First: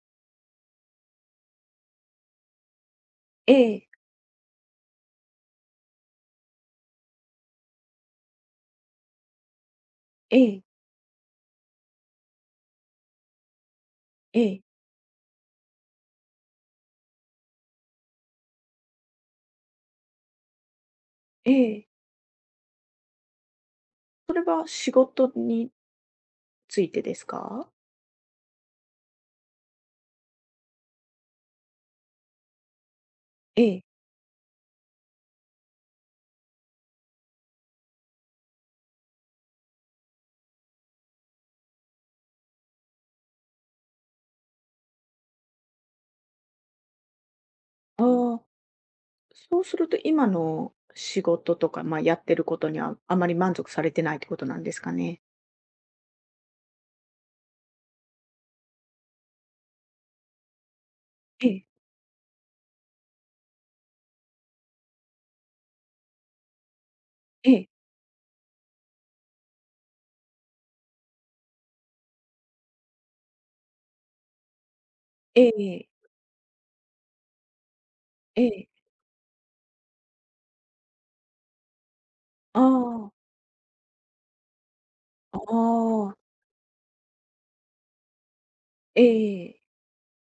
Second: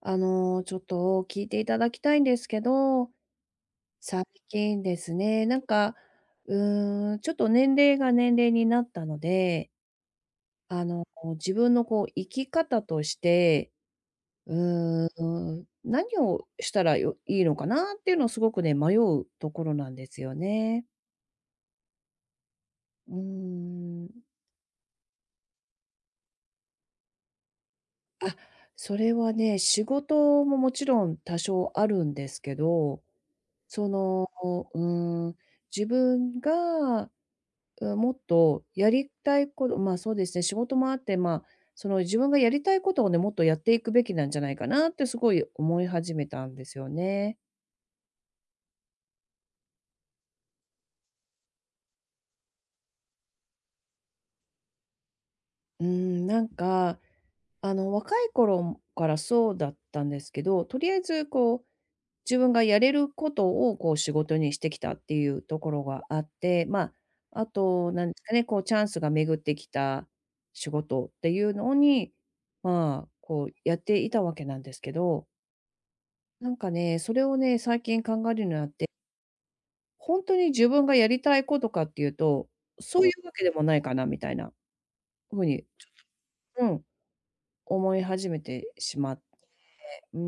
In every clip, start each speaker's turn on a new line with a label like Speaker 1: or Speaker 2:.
Speaker 1: ちょっと聞いていただきたいんですけど、
Speaker 2: ええ、
Speaker 1: 最近ですね、うちょっと年齢が年齢になったので、
Speaker 2: ええ、
Speaker 1: あの、自分のこう生き方として、
Speaker 2: え
Speaker 1: う
Speaker 2: え、
Speaker 1: 何をしたらよいいのかなっていうのをすごくね、迷うところなんですよね。
Speaker 2: ええ。
Speaker 1: うーん。
Speaker 2: それは仕事についてですか？
Speaker 1: あ、それはね、仕事ももちろん多少あるんですけど、
Speaker 2: ええ。
Speaker 1: その、うーん、自分がうん、もっとやりたいことそうですね、仕事もあって、その自分がやりたいことをね、もっとやっていくべきなんじゃないかなってすごい思い始めたんですよね。
Speaker 2: ああ、そうすると今の仕事とか、まあ、やってることにはあまり満足されてないってことなんですかね？
Speaker 1: うん、なんか、若い頃からそうだったんですけど、とりあえず
Speaker 2: え
Speaker 1: こ
Speaker 2: え、
Speaker 1: う、自分がやれることをこう仕事にしてきたっていうところがあって、あ、あ
Speaker 2: ええ、
Speaker 1: となんですかね、こうチャンスが巡ってきた仕事っていうのに、こうやっていたわけなんですけど、
Speaker 2: ええ、
Speaker 1: なんかね、それをね、最近考え
Speaker 2: え
Speaker 1: るようにな
Speaker 2: え。
Speaker 1: って、本当に自分がやりたいことかっていうと、
Speaker 2: あ
Speaker 1: そうい
Speaker 2: あ、
Speaker 1: うわけでもないかなみたいなふ
Speaker 2: あ
Speaker 1: うに、
Speaker 2: あ、
Speaker 1: うん、思い始めてし
Speaker 2: え
Speaker 1: まっ
Speaker 2: え。
Speaker 1: て。うー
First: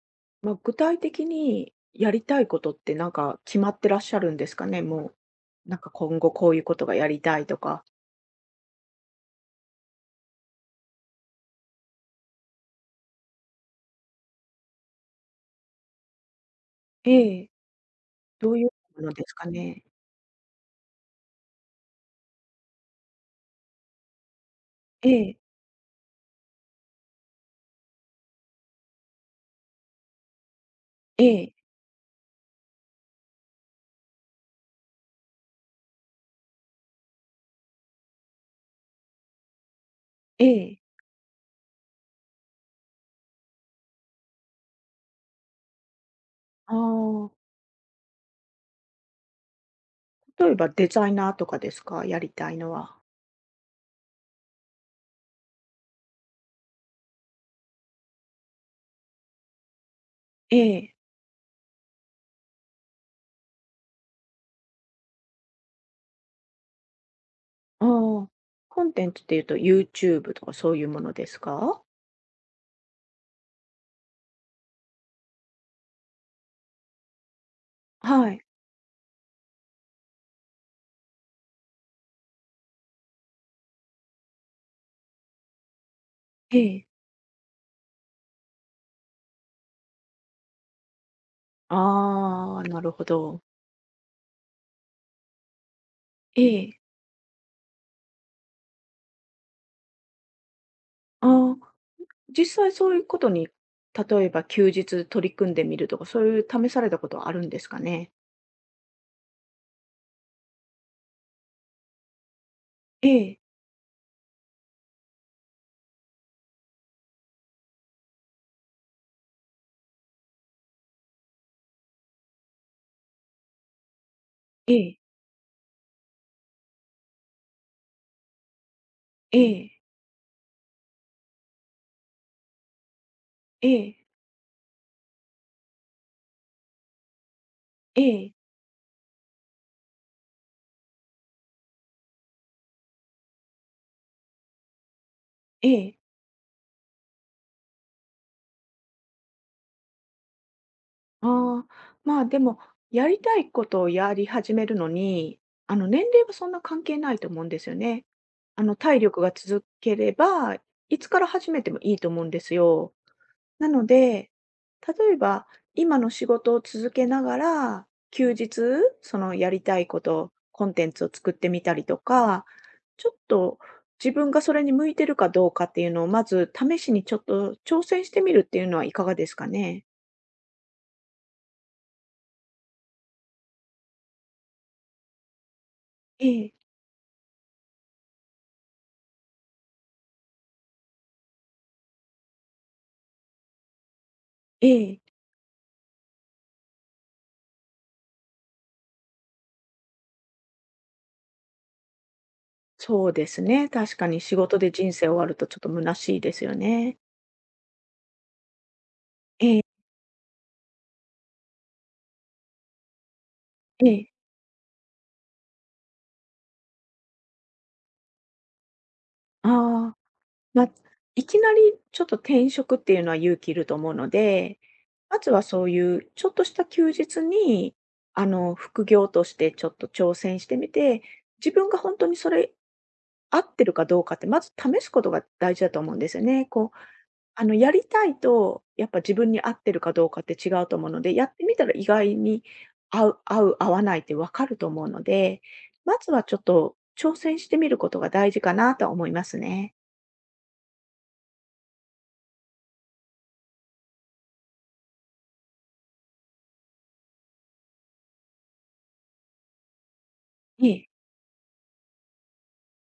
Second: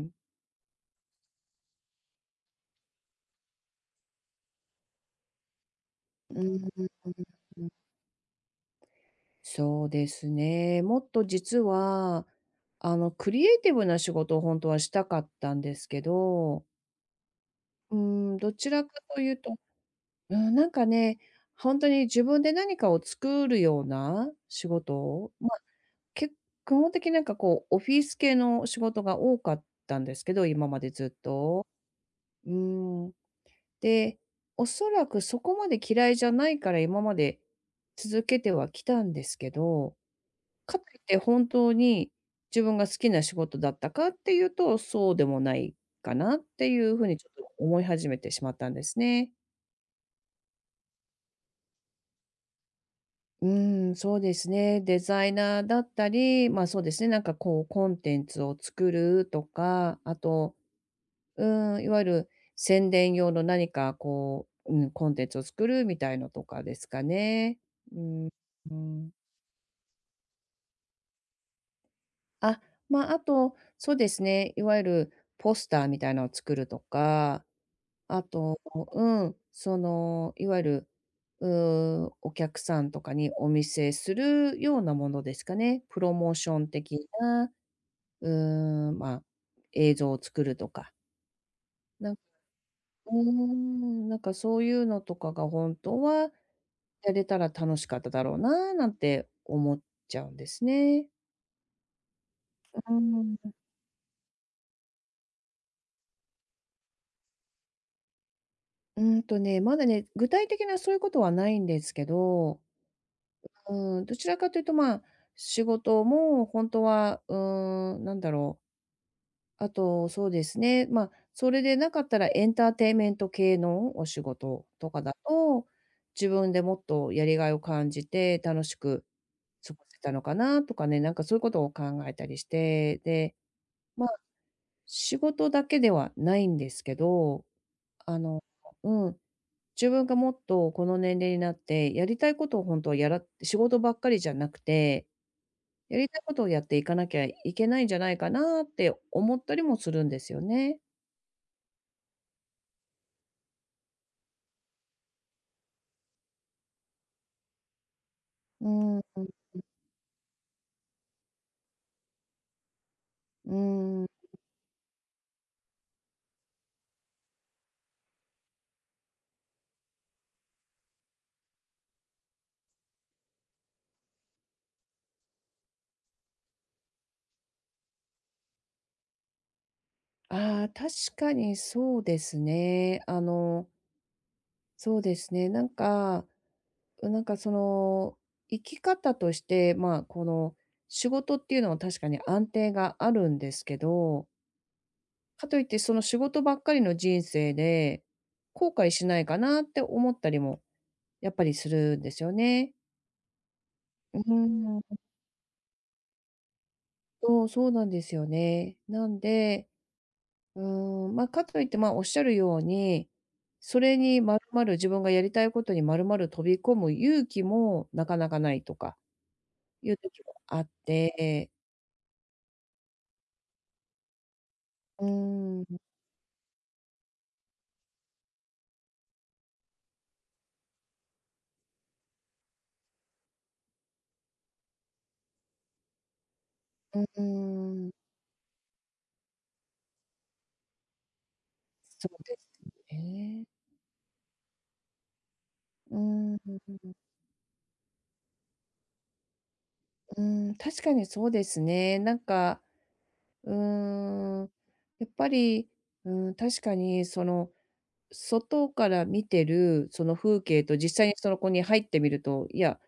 Speaker 1: ん。
Speaker 2: まあ、具体的にやりたいことってなんか決まってらっしゃるんですかね？もう、なんか今後
Speaker 1: う
Speaker 2: こういう
Speaker 1: ー
Speaker 2: こと
Speaker 1: ん、
Speaker 2: がやりたいとか。
Speaker 1: そうですね。もっと実は、クリエイティブな仕事を本当はしたかったんですけど、
Speaker 2: ええ、
Speaker 1: うー
Speaker 2: ど
Speaker 1: ど
Speaker 2: ういう
Speaker 1: ちらか
Speaker 2: もの
Speaker 1: と
Speaker 2: です
Speaker 1: いう
Speaker 2: か
Speaker 1: と、
Speaker 2: ね？
Speaker 1: うん、なんかね、本当に自分で何かを作るような仕
Speaker 2: え
Speaker 1: 事、
Speaker 2: え、
Speaker 1: 基本的になんかこう、オフィス系の仕事が多かったんですけど、今までずっ
Speaker 2: ええ、
Speaker 1: と。うーん。で、おそらくそこまで嫌いじゃないから今まで続けてはきたんですけど、
Speaker 2: え
Speaker 1: か
Speaker 2: え。
Speaker 1: といって本当に自分が好きな仕事だったかっていうと、そうでもないかなって
Speaker 2: あ
Speaker 1: いうふうにちょ
Speaker 2: あ、
Speaker 1: っと思い始めてしまったんですね。
Speaker 2: 例えばデザイナーとかですか？やりたいのは。
Speaker 1: うーん、そうですね。デザイナーだったり、まあそうですね。なんかこうコンテンツを作るとか、あと
Speaker 2: ええ、
Speaker 1: ういわゆる宣伝用の何かこう、コンテンツを作るみたいのとかですかね。
Speaker 2: あ
Speaker 1: う
Speaker 2: あ。
Speaker 1: ん、う
Speaker 2: コンテ
Speaker 1: ん。
Speaker 2: ンツっていうとユーチューブとかそういうものですか？
Speaker 1: あ、まあ、あと、そうですね、いわゆるポスターみたいなのを作るとか、あ
Speaker 2: はい。
Speaker 1: と、いわゆる、うお客さんとかにお見せするようなものですかね。プロモーシ
Speaker 2: え
Speaker 1: ョン
Speaker 2: え。
Speaker 1: 的な、まあ、映像を作るとか、なんか
Speaker 2: ああ、なるほど。
Speaker 1: なんかそういうのとかが本当は
Speaker 2: ええ。
Speaker 1: やれたら楽しかっただろうななんて思っちゃうんですね。
Speaker 2: ああ、実際
Speaker 1: う
Speaker 2: そういうこ
Speaker 1: ー
Speaker 2: とに、
Speaker 1: ん。
Speaker 2: 例えば休日取り組んでみるとか、そういう試されたことはあるんですかね？
Speaker 1: うんとね、まだね、具体的なそういうことはないんですけど、
Speaker 2: ええ、
Speaker 1: どちらかというと、まあ、仕事も本当は、なんだろう、あと、そうですね、まあ、それでなかったらエンターテインメント系のお仕事
Speaker 2: え
Speaker 1: と
Speaker 2: え、
Speaker 1: かだと、自分でもっとやりがいを感じて楽しく
Speaker 2: え
Speaker 1: 過
Speaker 2: え、
Speaker 1: ごせたのかなとかね、なんかそういうことを考えたりして、で、
Speaker 2: ええ、
Speaker 1: まあ仕事だけではないんですけど、
Speaker 2: え
Speaker 1: あ
Speaker 2: え、
Speaker 1: の、うん、自分がもっとこの年齢になって、やりたいことを本当はやら仕事ばっかりじゃなくて、
Speaker 2: ええ。
Speaker 1: やりたいことをやっていかなきゃいけないんじゃないかなって思ったりもするんですよね。
Speaker 2: ああ、まあ、でも、やりたいことをやり始めるのに、あの、年齢はそんな関係ないと思うんですよね。あ
Speaker 1: う
Speaker 2: の、体
Speaker 1: ん、
Speaker 2: 力が続ければ、いつから始めてもいいと思うんですよ。
Speaker 1: う
Speaker 2: なの
Speaker 1: ん。
Speaker 2: で、例えば、今の仕事を続けながら、休日、そのやりたいこと、コンテンツを作ってみたりとか、ちょっと自分がそれに向いてるかどうかっていうのを、まず試しにちょっと挑戦してみるっていうのはいかがですかね？
Speaker 1: ああ、確かにそうですね。そうですね。
Speaker 2: ええ、
Speaker 1: なんかその、生き方として、まあ、この、仕事っていうのは確かに安定があるんですけど、
Speaker 2: ええ。
Speaker 1: かといって、その仕事ばっかりの人生で、後悔しないかなって思ったりもやっぱりするんですよね。
Speaker 2: そうですね、確かに
Speaker 1: うー
Speaker 2: 仕事で人
Speaker 1: ん、
Speaker 2: 生終わるとちょっと虚しいですよね。
Speaker 1: そうなんですよね。なん
Speaker 2: ええ
Speaker 1: で、まあ、かといって、まあ、おっしゃるように、そ
Speaker 2: え
Speaker 1: れ
Speaker 2: え。
Speaker 1: にまるまる自分がやりたいことにまるまる飛び込む勇気もなかなかないとかい
Speaker 2: ああ、
Speaker 1: う時もあっ
Speaker 2: ま、いき
Speaker 1: て、
Speaker 2: なりちょっと転職っていうのは勇気いると思うので、
Speaker 1: うー
Speaker 2: まずは
Speaker 1: ん、
Speaker 2: そう
Speaker 1: う
Speaker 2: いうちょっとした休日に、あの、副業としてちょっと挑戦してみて、自分が本当にそれ合ってるかどうかって、まず試すことが大事だと思うんですよね。こう
Speaker 1: ー
Speaker 2: あの、やり
Speaker 1: ん、
Speaker 2: たいと、やっぱ自分に合ってるかどうかって違うと思うので、やってみたら意
Speaker 1: そ
Speaker 2: 外
Speaker 1: うで
Speaker 2: に
Speaker 1: すね。
Speaker 2: 合わないってわかると思うので、
Speaker 1: う
Speaker 2: まずはち
Speaker 1: ー
Speaker 2: ょっと
Speaker 1: ん、
Speaker 2: 挑戦してみることが大事かなとは思いますね。
Speaker 1: うー確かにそうですね。うーん、やっぱり、うん、確かにその、外から見てるその風景
Speaker 2: え
Speaker 1: と
Speaker 2: え、
Speaker 1: 実際にその子に入ってみると、いや、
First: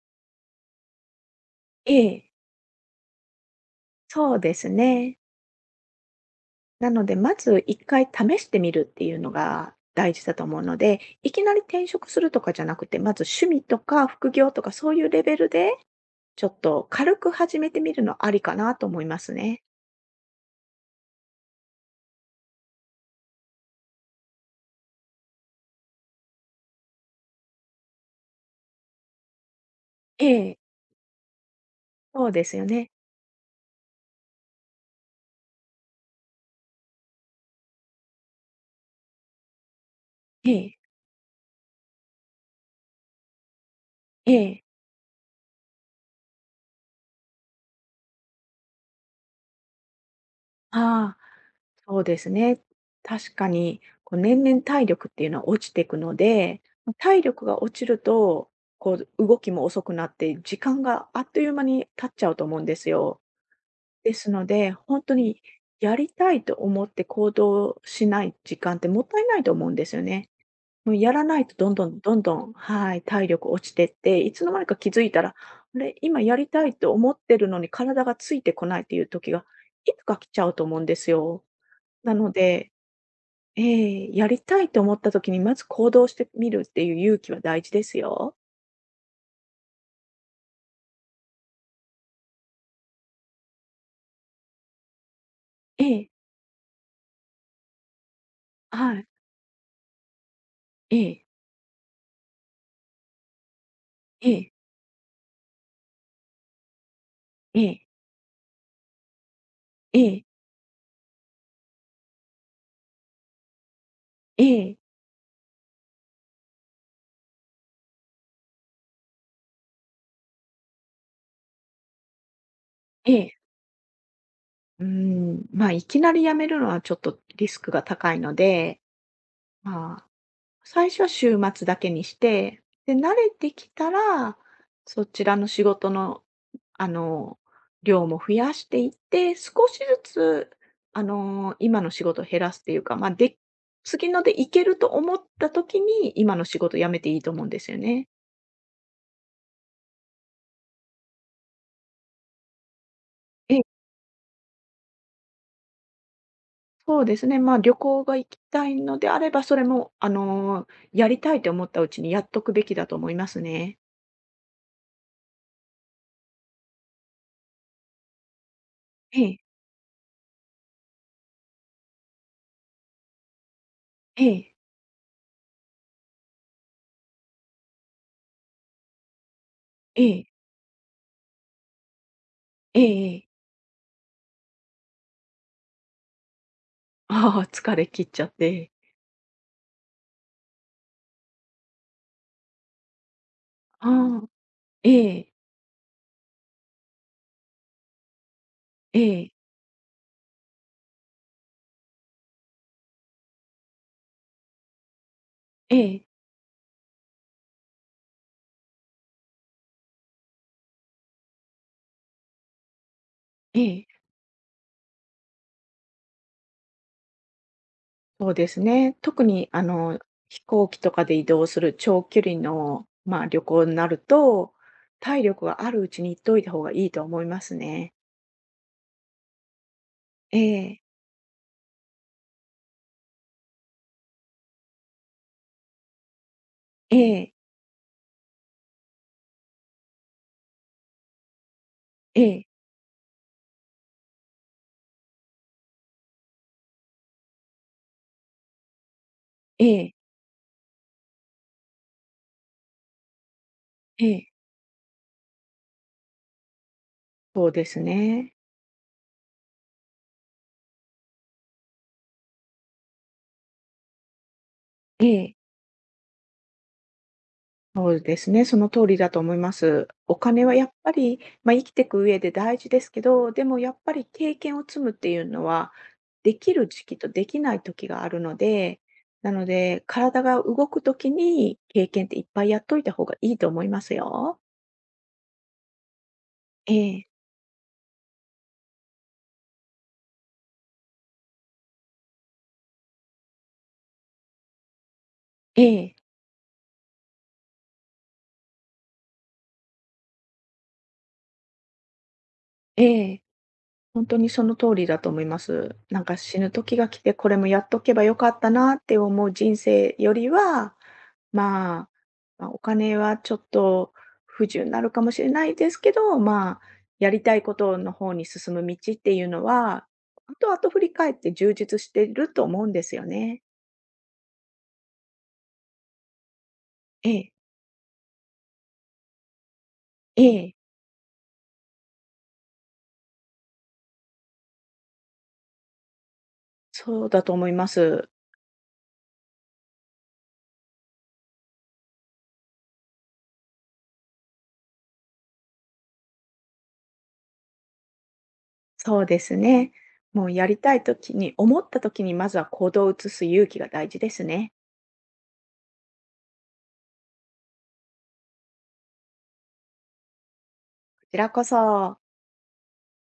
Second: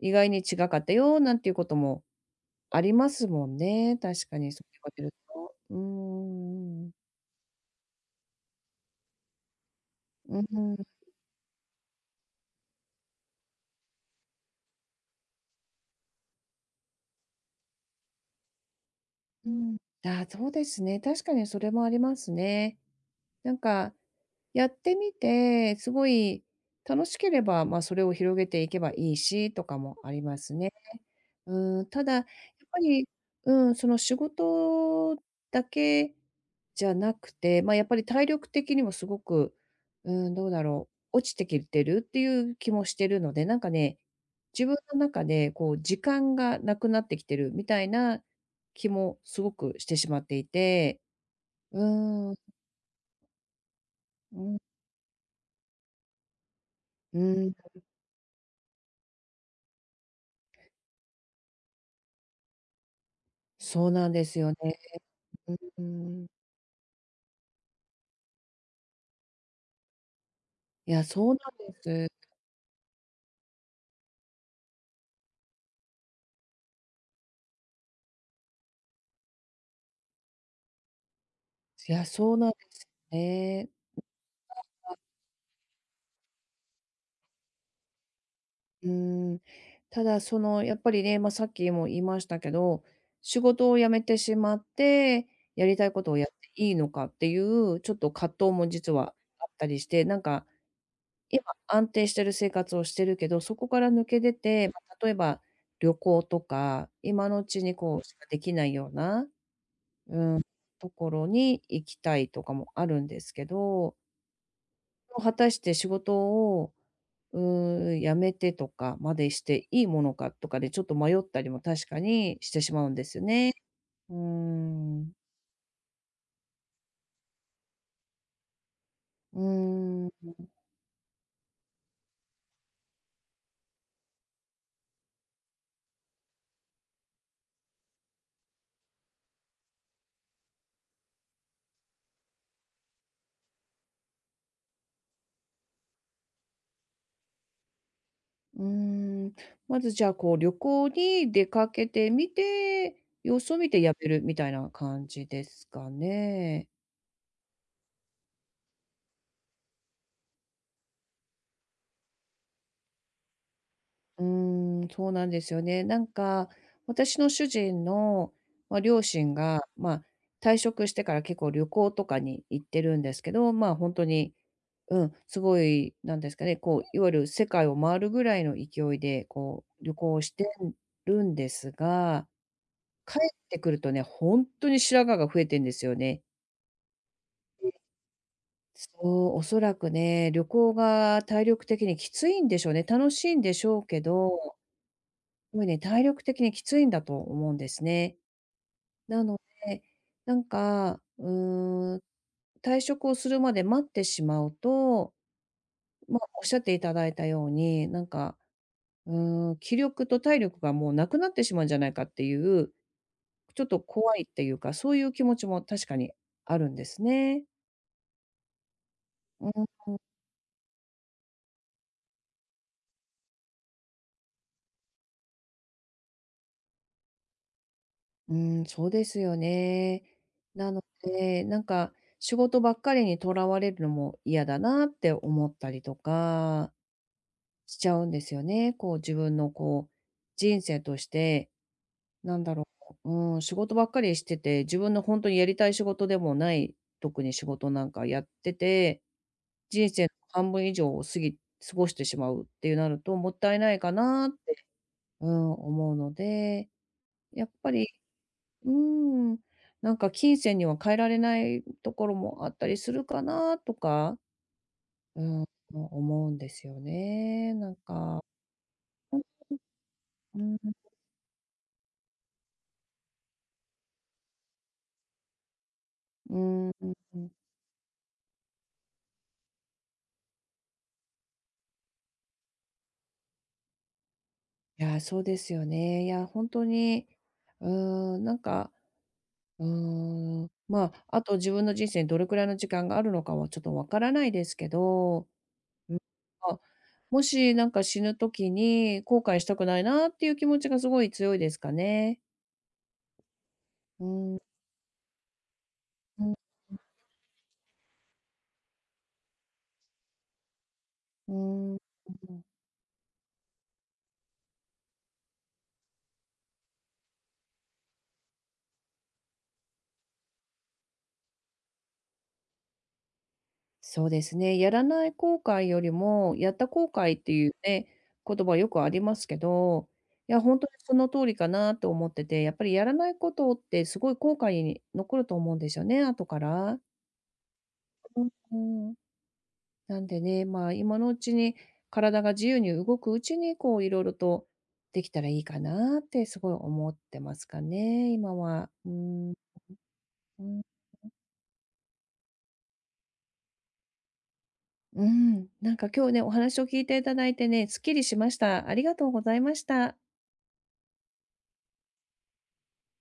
Speaker 1: 意外に違かったよなんていうこと
Speaker 2: え
Speaker 1: も
Speaker 2: え、
Speaker 1: ありますもんね、確
Speaker 2: そ
Speaker 1: か
Speaker 2: う
Speaker 1: に
Speaker 2: で
Speaker 1: そう
Speaker 2: す
Speaker 1: 言われる
Speaker 2: ね。
Speaker 1: と。
Speaker 2: なので、まず1回試してみるっていうのが大事だ
Speaker 1: う
Speaker 2: と
Speaker 1: ん
Speaker 2: 思う
Speaker 1: う
Speaker 2: ので、
Speaker 1: ん。
Speaker 2: いきなり転職するとかじゃなくて、まず趣味とか副業とかそういうレベルで、ちょっと軽く始めてみるのありかなと思いますね。
Speaker 1: あそうですね、確かにそれもありますね。なんか、やってみて、すごい楽しければ、まあ、それを広げていけばいいしとかもあり
Speaker 2: え
Speaker 1: ます
Speaker 2: え、
Speaker 1: ね。うん、ただ、やっ
Speaker 2: そうですよ
Speaker 1: ぱ
Speaker 2: ね。
Speaker 1: り、うん、その仕事だけじゃなくて、まあ、やっぱり体力的にもすごく、うん、ど
Speaker 2: え
Speaker 1: うだ
Speaker 2: え。
Speaker 1: ろう、落ちてきてるっていう気もしてるので、なんかね、
Speaker 2: ええ。
Speaker 1: 自分の中でこう時間がなくなってきてるみたいな気もすごくしてしまっていて、
Speaker 2: ああ、
Speaker 1: う
Speaker 2: そうです
Speaker 1: ーん、
Speaker 2: ね。確かに、こう
Speaker 1: う
Speaker 2: 年
Speaker 1: ん、
Speaker 2: 々体力っていうのは落ちていくので、ま
Speaker 1: う
Speaker 2: 体力
Speaker 1: ん、
Speaker 2: が落ちると、こう動きも遅くなって、時間があっという間に経っちゃうと思うんですよ。
Speaker 1: そうなん
Speaker 2: で
Speaker 1: で
Speaker 2: す
Speaker 1: す
Speaker 2: の
Speaker 1: よ
Speaker 2: で、
Speaker 1: ね。
Speaker 2: 本当に
Speaker 1: う
Speaker 2: やり
Speaker 1: ん。
Speaker 2: たいと思って行動しない時間ってもったいないと思うんですよね。
Speaker 1: い
Speaker 2: もう
Speaker 1: や、
Speaker 2: やら
Speaker 1: そうな
Speaker 2: な
Speaker 1: ん
Speaker 2: いとどんどん
Speaker 1: で
Speaker 2: どん
Speaker 1: す。
Speaker 2: どん、はい、体力落ちてって、いつの間にか気づいたら、あれ、今やりたいと思ってるのに体がついてこないっていう時が、いつか来ちゃうと思うんですよ。
Speaker 1: いや、
Speaker 2: なの
Speaker 1: そうなんで
Speaker 2: で、
Speaker 1: すよね。
Speaker 2: ええ、やりたいと思った時にまず行動してみるっていう勇気は大事ですよ。
Speaker 1: うーん、ただそのやっぱりね、まあ、さっきも言いましたけど、仕事を辞めてしまって、やり
Speaker 2: え
Speaker 1: たいこ
Speaker 2: え、
Speaker 1: とをやっていいのかっていうちょっと葛藤も実
Speaker 2: はい、
Speaker 1: はあったりして、なんか
Speaker 2: ええ、
Speaker 1: 今安定してる生活をしてるけど、そこから抜け
Speaker 2: え
Speaker 1: 出
Speaker 2: え、
Speaker 1: て、まあ、例えば旅行とか、今のう
Speaker 2: え
Speaker 1: ちに
Speaker 2: え、
Speaker 1: こうしかできないような、
Speaker 2: ええ、
Speaker 1: うん、ところに行きたいとかもあるんですけど、
Speaker 2: ええ、
Speaker 1: 果たして仕事をやめてとかまでしていいものかとかでちょっと迷ったりも確かにしてしまうんで
Speaker 2: え
Speaker 1: すよ
Speaker 2: え。
Speaker 1: ね。うー
Speaker 2: うー
Speaker 1: ん。
Speaker 2: ん、まあ、いきなりやめるのはちょっとリスクが高いので、
Speaker 1: う
Speaker 2: まあ
Speaker 1: ーん。
Speaker 2: 最初は週末だけにして、で、慣れてきたら、そちらの仕事の、あの、量も増やしていって、少しずつ、あの、今の仕事を減らすっていうか、まあ、で次のでいけると思った時に、今の仕事辞めていいと思うんですよね。
Speaker 1: うーん。まずじゃあ、こう、旅行に出かけてみて、様子
Speaker 2: え
Speaker 1: を
Speaker 2: え、
Speaker 1: 見てやめるみたいな感じですかね。
Speaker 2: そうですね。まあ、旅行が行きたいのであれば、それも、あの、やりたいと思ったうちにやっとくべきだと思いますね。
Speaker 1: うーん、そうなんですよね。なんか、私の主人の、まあ、両
Speaker 2: え
Speaker 1: 親
Speaker 2: え、
Speaker 1: が、まあ、退職してから結構旅行とかに行ってるんですけど、まあ、本当
Speaker 2: え
Speaker 1: に
Speaker 2: え、
Speaker 1: うん、すごい、なんですかね、こう、いわゆる世界を回るぐらいの勢いで、こう、旅
Speaker 2: え
Speaker 1: 行を
Speaker 2: え、
Speaker 1: してるんですが、
Speaker 2: ええ
Speaker 1: 帰
Speaker 2: ええ。
Speaker 1: ってくるとね、ほんとに白髪が増えてんですよね。
Speaker 2: ああ、疲れ切っちゃって。
Speaker 1: そう、おそらくね、旅行が体力的にきついんでしょうね。楽しいんでしょうけ
Speaker 2: ああ、
Speaker 1: ど、
Speaker 2: ええ、
Speaker 1: すごいね、体力的にきついんだと思うんですね。
Speaker 2: え
Speaker 1: な
Speaker 2: え、
Speaker 1: ので、なんか、うーん、退職をするまで待ってしまうと、
Speaker 2: ええ、
Speaker 1: ま、おっしゃっていただいたように、う気力と体力がもうなくなってしまうんじゃないかっていう、
Speaker 2: え
Speaker 1: ちょっと
Speaker 2: え、
Speaker 1: 怖いっていうか、そういう気持ちも確かにあるんですね。
Speaker 2: そうですね。特に
Speaker 1: う
Speaker 2: あ
Speaker 1: ん、
Speaker 2: の、飛行機とかで移動する長距離の、まあ、旅行になると、体力があるうちに行っといた方がいいと思いますね。
Speaker 1: そうですよね。
Speaker 2: え
Speaker 1: な
Speaker 2: え、
Speaker 1: ので、なんか仕事ばっかりにとらわれるのも嫌だなって思ったりとか
Speaker 2: ええ、
Speaker 1: しちゃうんですよね。こう自分のこう人生として
Speaker 2: え
Speaker 1: なん
Speaker 2: え、
Speaker 1: だろう、仕事ばっかりしてて、自分の本当にやりたい仕事でもない、特に仕事なんかやってて、
Speaker 2: え
Speaker 1: 人
Speaker 2: え、
Speaker 1: 生の半分以上を過ぎ過ごしてしまうっていうなると、もったいないか
Speaker 2: え
Speaker 1: なっ
Speaker 2: え、
Speaker 1: て、うん、思うので、や
Speaker 2: そ
Speaker 1: っ
Speaker 2: うで
Speaker 1: ぱ
Speaker 2: す
Speaker 1: り、
Speaker 2: ね。
Speaker 1: うーん、なんか金銭には変えられないところもあったりするかなとか、
Speaker 2: え
Speaker 1: う
Speaker 2: え。
Speaker 1: ん、思うんですよね、なん
Speaker 2: そうで
Speaker 1: か。
Speaker 2: すね、その通りだと
Speaker 1: う
Speaker 2: 思います。お
Speaker 1: ん、
Speaker 2: 金
Speaker 1: う
Speaker 2: はやっ
Speaker 1: ん。
Speaker 2: ぱり、まあ、生きていく上で大事ですけど、でもやっぱり経験を積むっていうのは、で
Speaker 1: う
Speaker 2: きる
Speaker 1: ん。
Speaker 2: 時期とできない時があるので、なので、体が動く時に経験っていっぱいやっといた方がいいと思いますよ。
Speaker 1: いやー、そうですよね。いや、本当
Speaker 2: ええ、
Speaker 1: に、うーん、なんか、うーまあ、あと自分の人生にどれくらいの時間があるのかはちょっとわからないですけど、
Speaker 2: え
Speaker 1: う
Speaker 2: え、
Speaker 1: ん、あ、もしなんか死ぬ時に後悔したくないなっていう気持ちがすごい強いですかね。
Speaker 2: ええ、
Speaker 1: う
Speaker 2: 本当に
Speaker 1: ん、
Speaker 2: その通りだと思います。なんか
Speaker 1: う
Speaker 2: 死ぬ時が来て、これもやっとけばよかったなって思う人生よりは
Speaker 1: ん、うん。
Speaker 2: まあ、ま、お金はちょっと不自由になるかもしれないですけど、まあ、やりたいことの方に進む道っていうのは、後々振り返って充実してると思うんですよね。
Speaker 1: そうですね。やらない後悔よりも、やった後
Speaker 2: え
Speaker 1: 悔っ
Speaker 2: え、
Speaker 1: ていうね、言葉よくありますけど、
Speaker 2: え
Speaker 1: いや、
Speaker 2: え、
Speaker 1: 本当にその通りかなと思ってて、やっぱりやらないことってすごい後悔に残ると思うんですよね、後から。
Speaker 2: そうだと思います。
Speaker 1: うんなんでね、まあ、今のうちに体が自由に動くうちに、こういろいろとできたらいいかなってすごい思ってますかね、今は。
Speaker 2: そうで
Speaker 1: ん。
Speaker 2: すね。もう
Speaker 1: う
Speaker 2: やり
Speaker 1: ん。
Speaker 2: たい時に思った時にまずは行動を移す勇気が大事ですね。
Speaker 1: うん、なんか今日ね、お話を聞いていただいてね、すっきりしました。ありがとうございました。
Speaker 2: こちらこそ。